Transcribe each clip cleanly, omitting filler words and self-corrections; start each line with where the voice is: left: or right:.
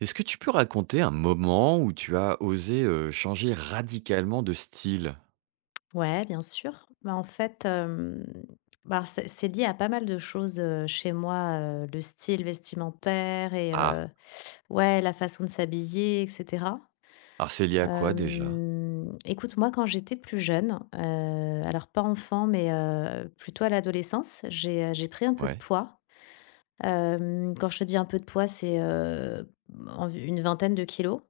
right: Est-ce que tu peux raconter un moment où tu as osé, changer radicalement de style?
left: Ouais, bien sûr. Bah, en fait, bah, c'est lié à pas mal de choses, chez moi, le style vestimentaire et
right: Ah!
left: ouais, la façon de s'habiller et cetera.
right: Alors c'est lié à quoi déjà?
left: Écoute, moi, quand j'étais plus jeune, alors pas enfant, mais plutôt à l'adolescence, j'ai pris un peu de
right: Ouais.
left: poids. Quand je te dis un peu de poids, c'est, env une vingtaine de kilos.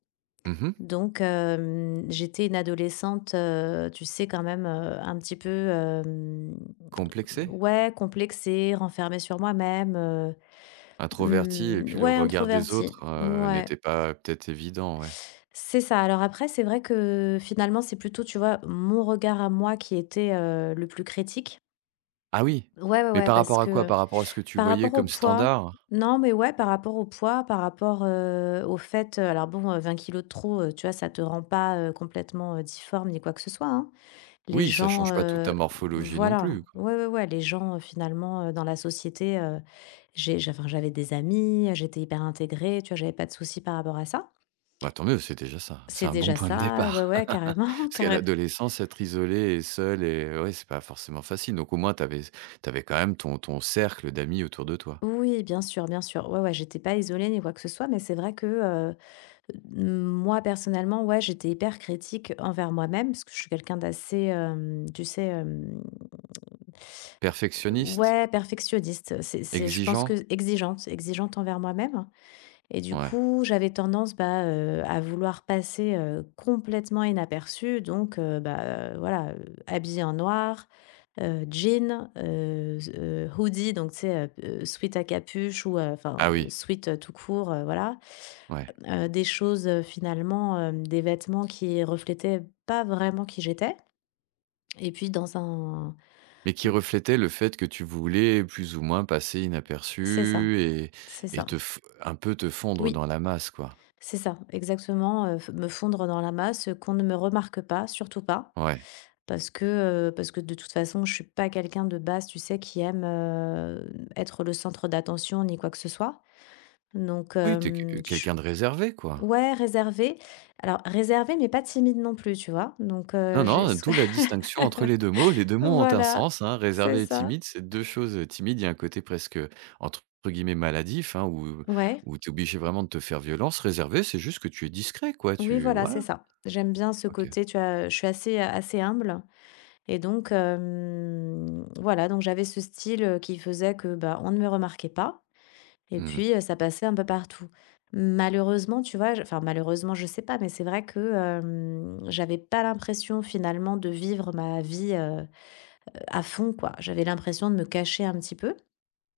right: Mmh.
left: Donc, j'étais une adolescente, tu sais quand même, un petit peu,
right: Complexé?
left: ouais, complexée, renfermée sur moi-même,
right: Introverti et
left: mmh,
right: puis le
left: ouais,
right: regard des
left: introvertie,
right: autres,
left: ouais.
right: n'était pas peut-être évident, ouais.
left: C'est ça. Alors après, c'est vrai que finalement, c'est plutôt, tu vois, mon regard à moi qui était, le plus critique.
right: Ah oui!
left: Ouais, ouais,
right: Mais
left: ouais,
right: par
left: parce
right: rapport à quoi?
left: que.
right: Par rapport à ce que tu
left: Par
right: voyais
left: rapport au
right: comme
left: poids?
right: standard?
left: Non, mais ouais, par rapport au poids, par rapport, au fait, alors bon, 20 kg de trop, tu vois, ça te rend pas, complètement, difforme ni quoi que ce soit, hein. Les
right: Oui, ça change
left: gens,
right: pas toute ta morphologie non
left: voilà,
right: plus.
left: ouais, ouais, ouais, les gens, finalement, dans la société, j'avais des amis, j'étais hyper intégrée, tu vois, j'avais pas de soucis par rapport à ça.
right: Bah, tant mieux, c'est déjà ça. C'est
left: C'est
right: un bon
left: déjà
right: point de
left: ça, ouais,
right: départ.
left: ouais, carrément,
right: Parce qu'à
left: carrément.
right: l'adolescence, être isolé et seul et ouais, c'est pas forcément facile. Donc au moins, tu avais quand même ton cercle d'amis autour de toi.
left: Oui, bien sûr, bien sûr. Ouais, ouais, j'étais pas isolée ni quoi que ce soit, mais c'est vrai que. Mmh. Moi, personnellement, ouais, j'étais hyper critique envers moi-même parce que je suis quelqu'un d'assez, tu sais,
right: Perfectionniste?
left: ouais, perfectionniste. C'est je pense
right: Exigeant?
left: que exigeante, exigeante envers moi-même et du
right: Ouais.
left: coup, j'avais tendance, bah, à vouloir passer, complètement inaperçue donc bah, voilà, habillée en noir, jean, z hoodie donc tu sais, sweat à capuche ou enfin,
right: Ah oui,
left: sweat, tout court, voilà.
right: ouais.
left: Des choses, finalement, des vêtements qui reflétaient pas vraiment qui j'étais et puis dans un
right: Mais qui reflétait le fait que tu voulais plus ou moins passer
left: c'est ça,
right: inaperçu
left: c'est
right: et
left: ça.
right: te f un peu te fondre
left: Oui,
right: dans la masse, quoi.
left: c'est ça, exactement, f me fondre dans la masse, qu'on ne me remarque pas, surtout pas,
right: Ouais.
left: parce que, parce que de toute façon, je suis pas quelqu'un de base, tu sais, qui aime, être le centre d'attention ni quoi que ce soit. Donc
right: Oui, t'es
left: hem,
right: que
left: je
right: quelqu'un de réservé, quoi.
left: Ouais, réservé. Alors réservé mais pas timide non plus, tu vois? Donc
right: Non,
left: j'ai
right: non, d'où la distinction entre les 2 mots. Les 2 mots ont un
left: voilà,
right: sens, hein.
left: c'est
right: Réservé et
left: ça.
right: timide, c'est 2 choses, timide, il y a un côté presque, entre guillemets «maladif», hein, où
left: Ouais,
right: où tu es obligé vraiment de te faire violence. Réservé, c'est juste que tu es discret, quoi,
left: oui,
right: tu
left: voilà, c'est
right: voilà.
left: ça. J'aime bien ce
right: OK.
left: côté, tu vois? Je suis assez, assez humble et donc voilà, donc j'avais ce style, qui faisait que, bah, on ne me remarquait pas et
right: Mmh.
left: puis, ça passait un peu partout. Malheureusement, tu vois? J enfin malheureusement, je sais pas, mais c'est vrai que, j'avais pas l'impression finalement de vivre ma vie, à fond, quoi. J'avais l'impression de me cacher un petit peu.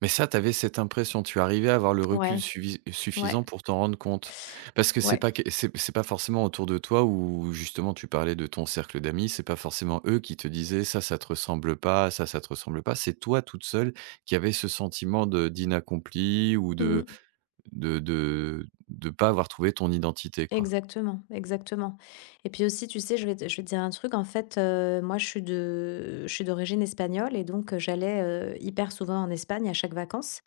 right: Mais ça, tu avais cette impression, tu arrivais à avoir le recul
left: Ouais, ouais.
right: suffisant pour t'en rendre compte? Parce que c'est
left: Ouais.
right: pas que c'est pas forcément autour de toi où justement tu parlais de ton cercle d'amis, c'est pas forcément eux qui te disaient: Ça te ressemble pas, ça te ressemble pas». C'est toi toute seule qui avait ce sentiment de d'inaccompli ou
left: Mmh.
right: de pas avoir trouvé ton identité, quoi?
left: Exactement, exactement. Et puis aussi, tu sais, je vais te dire un truc, en fait, moi, je suis d'origine espagnole et donc j'allais, hyper souvent en Espagne à chaque vacances.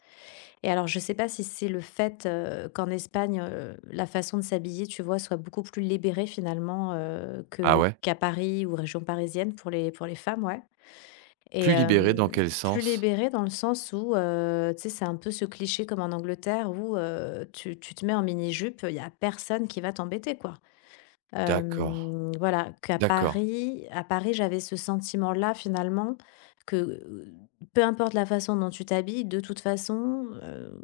left: Et alors, je sais pas si c'est le fait, qu'en Espagne, la façon de s'habiller, tu vois, soit beaucoup plus libérée finalement,
right: Ah
left: que
right: ouais?
left: qu'à Paris ou région parisienne pour les femmes, ouais. Et
right: Plus libérée dans quel
left: plus
right: sens?
left: libérée dans le sens où, tu sais, c'est un peu ce cliché comme en Angleterre où, tu te mets en mini-jupe, il y a personne qui va t'embêter, quoi.
right: D'accord,
left: Voilà, qu'à
right: d'accord.
left: Paris à Paris, j'avais ce sentiment-là finalement que, peu importe la façon dont tu t'habilles, de toute façon,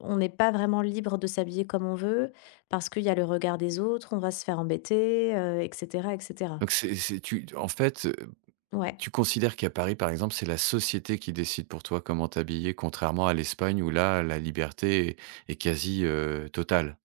left: on n'est pas vraiment libre de s'habiller comme on veut parce qu'il y a le regard des autres, on va se faire embêter, et cetera, et cetera.
right: Donc c'est tu en fait
left: Ouais.
right: Tu considères qu'à Paris, par exemple, c'est la société qui décide pour toi comment t'habiller, contrairement à l'Espagne où là, la liberté est est quasi, totale?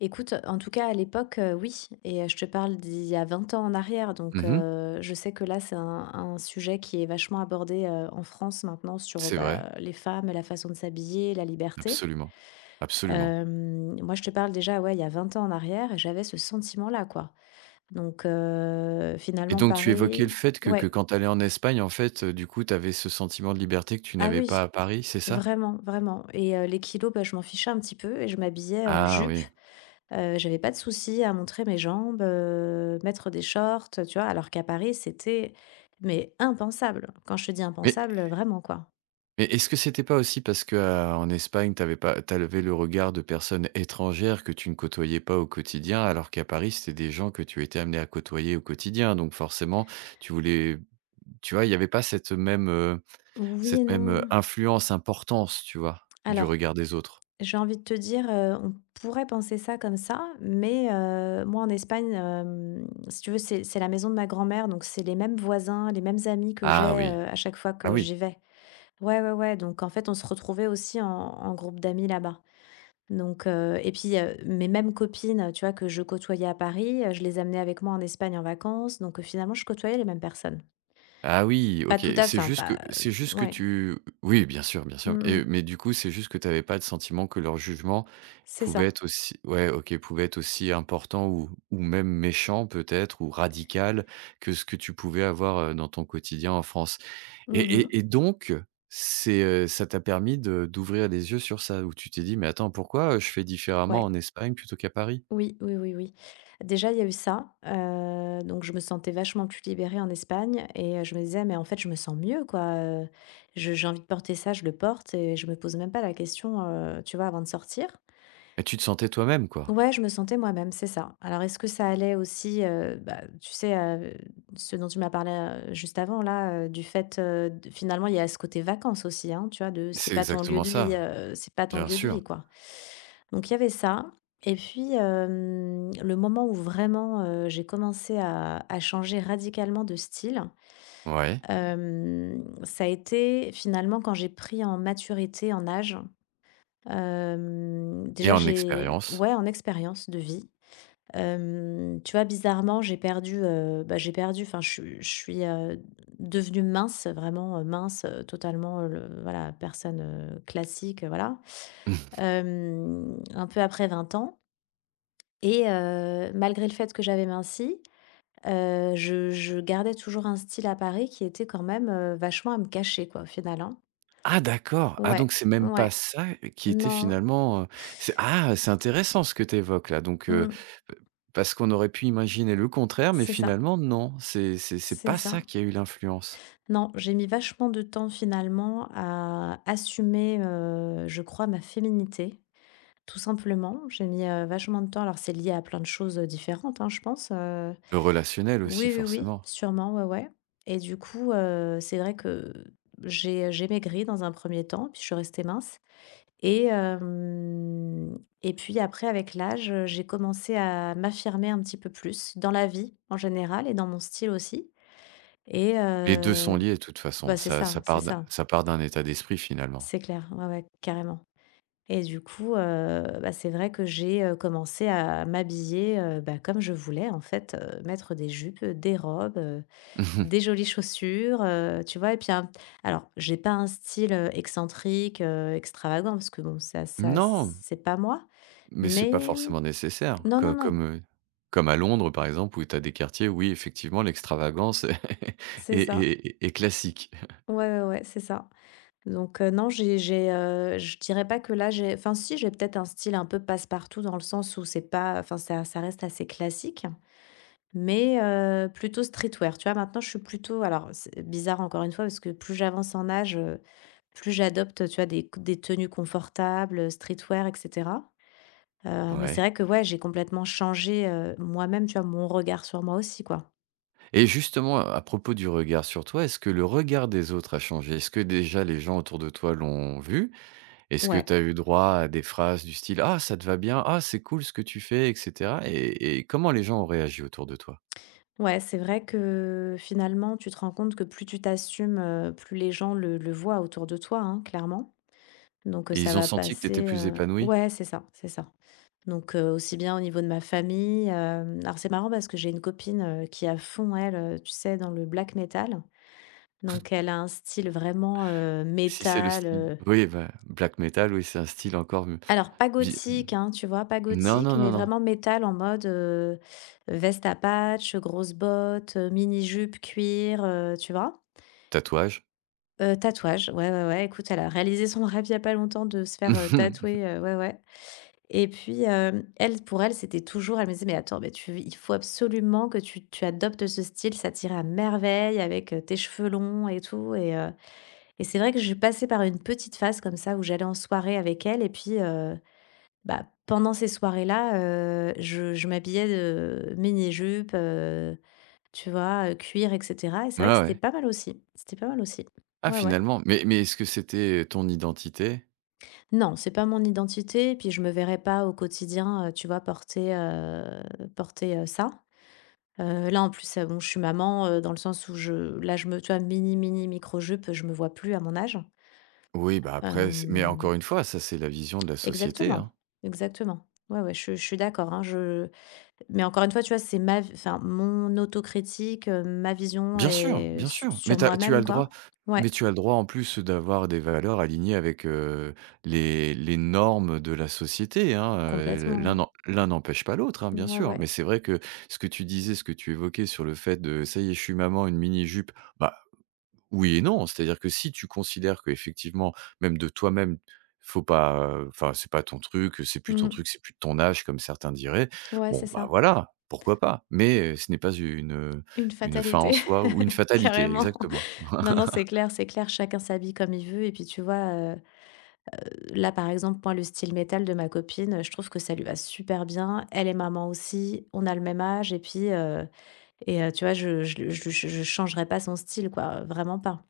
left: Écoute, en tout cas à l'époque, oui et je te parle d'il y a 20 ans en arrière donc
right: Mmh.
left: je sais que là c'est un sujet qui est vachement abordé, en France maintenant sur,
right: C'est vrai,
left: bah, les femmes, la façon de s'habiller, la liberté.
right: absolument, absolument,
left: Moi je te parle déjà, ouais, il y a 20 ans en arrière et j'avais ce sentiment-là, quoi. Donc
right: et
left: finalement
right: donc tu évoquais
left: pareil
right: le fait que
left: ouais,
right: quand tu allais en Espagne, en fait, du coup, tu avais ce sentiment de liberté que tu
left: ah
right: n'avais
left: oui,
right: pas à Paris, c'est ça?
left: vraiment, vraiment et les kilos, bah, je m'en fichais un petit peu et je m'habillais en
right: Ah
left: jupe.
right: oui,
left: J'avais pas de souci à montrer mes jambes, mettre des shorts, tu vois? Alors qu'à Paris, c'était mais impensable. Quand je te dis
right: mais
left: impensable, vraiment, quoi.
right: mais est-ce que c'était pas aussi parce que, en Espagne, t'avais pas t'as levé le regard de personnes étrangères que tu ne côtoyais pas au quotidien, alors qu'à Paris, c'était des gens que tu étais amené à côtoyer au quotidien, donc forcément, tu voulais tu vois, il y avait pas cette même,
left: Oui et
right: cette même,
left: non.
right: influence, importance, tu vois? Du
left: Alors,
right: regard des autres.
left: j'ai envie de te dire, on pourrait penser ça comme ça, mais moi, en Espagne, si tu veux, c'est la maison de ma grand-mère, donc c'est les mêmes voisins, les mêmes amis que j'ai,
right: Ah oui.
left: à chaque fois
right: Ah
left: que
right: oui.
left: j'y vais. Ouais, ouais, ouais, donc en fait, on se retrouvait aussi en groupe d'amis là-bas. Donc, et puis, mes mêmes copines, tu vois, que je côtoyais à Paris, je les amenais avec moi en Espagne en vacances, donc, finalement, je côtoyais les mêmes personnes.
right: Ah oui,
left: Pas
right: OK,
left: tout à fait,
right: c'est
left: hein,
right: juste que
left: pas
right: c'est juste que
left: ouais.
right: tu oui, bien sûr, bien sûr,
left: Mmh
right: et
left: mh.
right: mais du coup, c'est juste que tu avais pas le sentiment que leur jugement
left: C'est
right: pouvait
left: ça.
right: être aussi ouais, OK, pouvait être aussi important ou même méchant peut-être ou radical que ce que tu pouvais avoir, dans ton quotidien en France et
left: Mmh.
right: et et donc c'est, ça t'a permis de d'ouvrir les yeux sur ça, où tu t'es dit: «Mais attends, pourquoi, je fais différemment
left: Ouais.
right: en Espagne plutôt qu'à Paris?»
left: Oui, oui, oui, oui. Déjà, il y a eu ça, donc je me sentais vachement plus libérée en Espagne et je me disais: «Mais en fait, je me sens mieux, quoi, je j'ai envie de porter ça, je le porte» et je me pose même pas la question, tu vois, avant de sortir.
right: et tu te sentais toi-même, quoi.
left: Ouais, je me sentais moi-même, c'est ça. Alors est-ce que ça allait aussi, bah, tu sais, ce dont tu m'as parlé, juste avant là, du fait, de finalement il y a ce côté vacances aussi, hein, tu vois? De c'est
right: C'est
left: pas ton lieu
right: exactement
left: de vie,
right: ça,
left: c'est pas ton
right: bien
left: lieu de
right: sûr.
left: vie, quoi. Donc il y avait ça et puis, le moment où vraiment, j'ai commencé à changer radicalement de style,
right: Ouais
left: ça a été finalement quand j'ai pris en maturité, en âge,
right: et
left: déjà
right: en
left: j'ai
right: expérience?
left: ouais, en expérience de vie. Tu vois, bizarrement, j'ai perdu, bah, j'ai perdu enfin, je suis, devenue mince, vraiment, mince, totalement, le voilà, personne, classique, voilà.
right: Mmh.
left: Un peu après 20 ans et malgré le fait que j'avais minci, je gardais toujours un style à Paris qui était quand même, vachement à me cacher, quoi, au final, hein.
right: Ah d'accord! Ah
left: Ouais,
right: donc c'est même pas
left: ouais,
right: ça qui était
left: non,
right: finalement, c'est ah! C'est intéressant ce que tu évoques là donc,
left: mmh,
right: p parce qu'on aurait pu imaginer le contraire, mais
left: c'est ça,
right: finalement non, c'est
left: c'est
right: pas
left: ça.
right: ça qui a eu l'influence.
left: Non, j'ai mis vachement de temps finalement à assumer, je crois ma féminité, tout simplement. J'ai mis, vachement de temps alors c'est lié à plein de choses, différentes, hein, je pense,
right: Le relationnel aussi
left: Oui, oui, oui,
right: forcément.
left: sûrement, ouais, ouais et du coup, c'est vrai que j'ai maigri dans un premier temps, puis je suis restée mince et hem et puis après avec l'âge, j'ai commencé à m'affirmer un petit peu plus dans la vie en général et dans mon style aussi et
right: Les 2 sont liés de toute façon,
left: bah, c'est ça, c'est ça.
right: ça part d'un état d'esprit finalement.
left: C'est clair, ouais, ouais, carrément et du coup, bah, c'est vrai que j'ai, commencé à m'habiller, bah, comme je voulais en fait, mettre des jupes, des robes,
right: Mmh mh.
left: des jolies chaussures, tu vois? Et puis un alors j'ai pas un style, excentrique, extravagant parce que bon ça
right: Non,
left: c'est pas moi,
right: mais c'est pas
left: mais mmh
right: forcément nécessaire
left: non, non,
right: co
left: non,
right: comme, comme à Londres par exemple où tu as des quartiers, oui effectivement l'extravagance
left: c'est
right: est
left: ça.
right: est est classique.
left: Ouais, ouais, ouais, c'est ça. Donc, non, je dirais pas que là, j'ai enfin si, j'ai peut-être un style un peu passe-partout dans le sens où c'est pas enfin ça reste assez classique, mais plutôt streetwear. Tu vois? Maintenant, je suis plutôt alors c'est bizarre encore une fois parce que plus j'avance en âge, plus j'adopte, tu vois, des tenues confortables, streetwear et cetera. Mais c'est
right: Ouais.
left: vrai que ouais, j'ai complètement changé, moi-même, tu vois, mon regard sur moi aussi, quoi.
right: Et justement, à propos du regard sur toi, est-ce que le regard des autres a changé? Est-ce que déjà les gens autour de toi l'ont vu? Est-ce que
left: Ouais.
right: tu as eu droit à des phrases du style: «Ah, ça te va bien, ah, c'est cool ce que tu fais» et cetera? Et comment les gens ont réagi autour de toi?
left: Ouais, c'est vrai que finalement, tu te rends compte que plus tu t'assumes, plus les gens le voient autour de toi, hein, clairement. Donc,
right: Et
left: ça
right: ils ont
left: va
right: senti que tu étais
left: passer,
right: plus épanoui.
left: ouais, c'est ça, c'est ça. Donc, aussi bien au niveau de ma famille, alors c'est marrant parce que j'ai une copine, qui est à fond elle, tu sais, dans le black metal. Donc elle a un style vraiment,
right: Si c'est le
left: métal,
right: style oui, bah, black metal, oui, c'est un style encore mieux.
left: alors pas
right: Bi
left: gothique, hein, tu vois? Pas
right: Non,
left: gothique,
right: non,
left: mais
right: non, non.
left: vraiment métal en mode, veste à patch, grosses bottes, mini jupe cuir, tu vois?
right: Tatouage.
left: Tatouage, ouais, ouais, ouais, écoute, elle a réalisé son rêve il y a pas longtemps de se faire, tatouer, ouais, ouais. Et puis, elle, pour elle, c'était toujours, elle me disait: «Mais attends, mais tu il faut absolument que tu adoptes ce style, ça t'irait à merveille avec, tes cheveux longs et tout.» Et et c'est vrai que je suis passée par une petite phase comme ça où j'allais en soirée avec elle. Et puis, bah, pendant ces soirées-là, je m'habillais de mini-jupe, tu vois, cuir et cetera, et c'est vrai que
right: Ah
left: c'était
right: ouais.
left: pas mal aussi, c'était pas mal aussi.
right: Ah
left: Ouais, ouais.
right: finalement, mais est-ce que c'était ton identité?
left: Non, c'est pas mon identité et puis je me verrais pas au quotidien, tu vois, porter, porter, ça. Là, en plus, bon, je suis maman, dans le sens où je là, je me tu vois, mini, mini micro-jupe, je me vois plus à mon âge.
right: Oui, bah, après, c'est mais
left: Hem,
right: encore une fois, ça, c'est la vision de la société,
left: Exactement,
right: hein.
left: exactement. Ouais, ouais, je suis d'accord, hein. je Mais encore une fois, tu vois, c'est ma v enfin, mon autocritique, ma vision est
right: Bien
left: su
right: sûr, mais
left: sur
right: tu as
left: moi-même,
right: le droit,
left: quoi. Ouais,
right: mais tu as le droit en plus d'avoir des valeurs alignées avec, les normes de la société, hein,
left: complètement.
right: l'un n'empêche pas l'autre, hein, bien
left: Ouais,
right: sûr.
left: ouais.
right: Mais c'est vrai que ce que tu disais, ce que tu évoquais sur le fait de: «Ça y est, je suis maman, une mini jupe». Bah oui et non. C'est-à-dire que si tu considères que effectivement, même de toi-même, faut pas, enfin, c'est pas ton truc, c'est plus ton
left: Mmh.
right: truc, c'est plus de ton âge comme certains diraient,
left: Ouais, c'est
right: bon, bah,
left: ça.
right: voilà, pourquoi pas? Mais, ce n'est pas une,
left: Une
right: une fin en
left: fatalité,
right: soi ou une fatalité,
left: carrément.
right: exactement.
left: Non, non, c'est clair, chacun s'habille comme il veut et puis tu vois, heu, là, par exemple, moi, le style métal de ma copine, je trouve que ça lui va super bien. Elle est maman aussi, on a le même âge. Et puis, et Tu vois, je changerai pas son style, quoi, vraiment pas.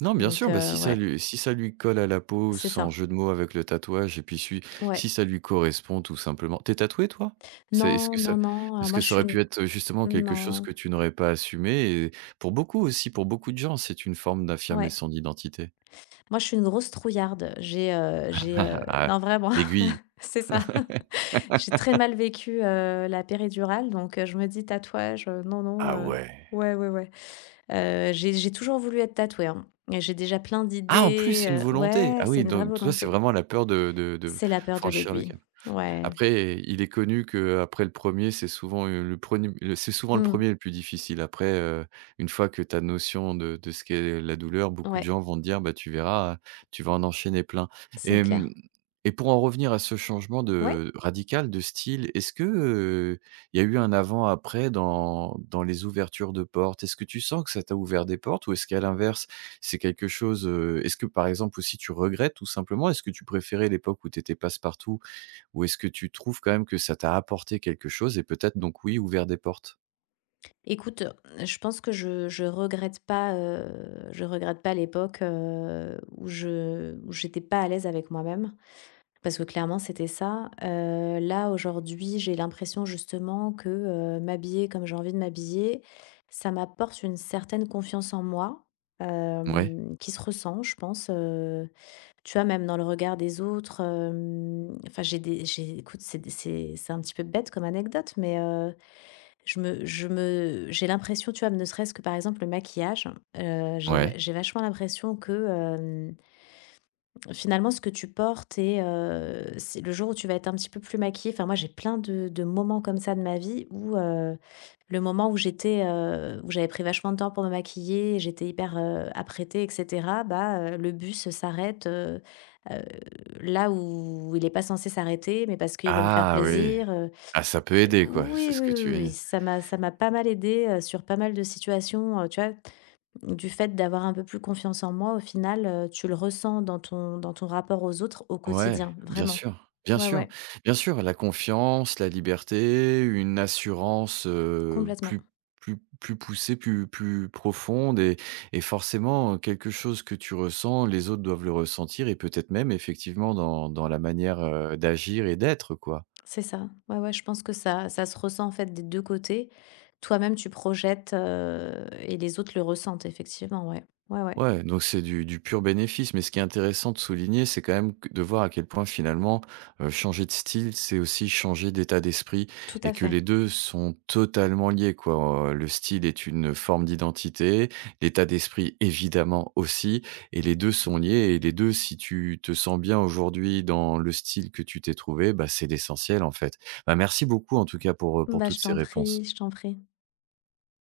right: Non, bien
left: Donc
right: sûr, bah,
left: ouais,
right: si ça lui colle à la peau,
left: c'est
right: sans
left: ça,
right: jeu de mots avec le tatouage et puis si
left: ouais.
right: si ça lui correspond tout simplement. T'es tatoué toi? C'est Est-ce
left: Non,
right: que
left: non,
right: ça
left: non, alors
right: parce
left: moi,
right: que
left: je
right: ça
left: suis
right: aurait pu
left: une
right: être, justement quelque chose
left: non,
right: que tu n'aurais pas assumé et pour beaucoup aussi, pour beaucoup de gens, c'est une forme d'affirmer
left: ouais.
right: son identité.
left: Moi, je suis une grosse trouillarde. J'ai,
right: Ah,
left: non, vraiment,
right: l'aiguille.
left: c'est ça. J'ai très mal vécu, la péridurale, donc je me dis: «Tatouage, non, non,»
right: Ah ouais.
left: Ouais, ouais, ouais. J'ai toujours voulu être tatouée, hein, et j'ai déjà plein
right: Ah, en plus, c'est une
left: d'idées,
right: volonté.
left: ouais,
right: Ah
left: c'est
right: oui,
left: une vraie
right: donc toi, c'est
left: volonté.
right: vraiment la peur de
left: C'est la peur de
right: franchir le
left: l'aiguille.
right: cap.
left: Ouais.
right: Après, il est connu que après le premier, c'est souvent, le preni le c'est souvent le
left: Mmh.
right: premier le plus difficile. Après, une fois que tu as notion de ce qu'est la douleur, beaucoup de
left: Ouais,
right: gens vont te dire: «Bah, tu verras, tu vas en enchaîner plein», et
left: c'est
right: hem
left: clair.
right: et pour en revenir à ce changement
left: Ouais.
right: de radical de style, est-ce que, il y a eu un avant après dans dans les ouvertures de portes? Est-ce que tu sens que ça t'a ouvert des portes ou est-ce qu'à l'inverse, c'est quelque chose, est-ce que, par exemple, aussi, tu regrettes tout simplement? Est-ce que tu préférais l'époque où tu étais passe-partout ou est-ce que tu trouves quand même que ça t'a apporté quelque chose et peut-être donc oui, ouvert des portes?
left: Écoute, je pense que je regrette pas l'époque, où j'étais pas à l'aise avec moi-même. Parce que clairement, c'était ça. Là, aujourd'hui, j'ai l'impression justement que, m'habiller comme j'ai envie de m'habiller, ça m'apporte une certaine confiance en moi,
right: Ouais,
left: qui se ressent, je pense, tu vois? Même dans le regard des autres. Enfin, j'ai, écoute, c'est un petit peu bête comme anecdote, mais, je me j'ai l'impression, tu vois? Ne serait-ce que, par exemple, le maquillage,
right: ouais.
left: j'ai vachement l'impression que, euh, finalement, ce que tu portes, c'est le jour où tu vas être un petit peu plus maquillée, enfin, moi, j'ai plein de moments comme ça de ma vie où, le moment où j'étais, où j'avais pris vachement de temps pour me maquiller, j'étais hyper, apprêtée et cetera, bah, le bus s'arrête, heu, là où il n'est pas censé s'arrêter, mais parce qu'il veut me faire
right: Ah oui,
left: plaisir,
right: ah ça peut aider quoi, c'est
left: oui,
right: ce que
left: oui, oui,
right: tu veux
left: oui,
right: dire.
left: ça m'a pas mal aidée, sur pas mal de situations, tu vois? Du fait d'avoir un peu plus confiance en moi, au final, tu le ressens dans ton rapport aux autres au
right: Ouais,
left: quotidien,
right: bien
left: vraiment.
right: sûr, bien
left: Ouais,
right: sûr,
left: ouais,
right: bien sûr, la confiance, la liberté, une assurance,
left: complètement.
right: plus plus poussée, plus profonde et forcément, quelque chose que tu ressens, les autres doivent le ressentir et peut-être même effectivement dans dans la manière, d'agir et d'être quoi.
left: C'est ça. Ouais, ouais, je pense que ça se ressent en fait des 2 côtés. Toi-même, tu projettes, et les autres le ressentent effectivement, ouais. Ouais, ouais,
right: Ouais, donc c'est du pur bénéfice, mais ce qui est intéressant de souligner, c'est quand même que de voir à quel point finalement, changer de style, c'est aussi changer d'état d'esprit
left: tout
right: et
left: à
right: que
left: fait.
right: les 2 sont totalement liés quoi, le style est une forme d'identité, l'état d'esprit évidemment aussi et les 2 sont liés et les 2, si tu te sens bien aujourd'hui dans le style que tu t'es trouvé, bah, c'est l'essentiel en fait. Bah, merci beaucoup en tout cas pour
left: Bah, je
right: toutes ces
left: t'en prie,
right: réponses.
left: je t'en prie.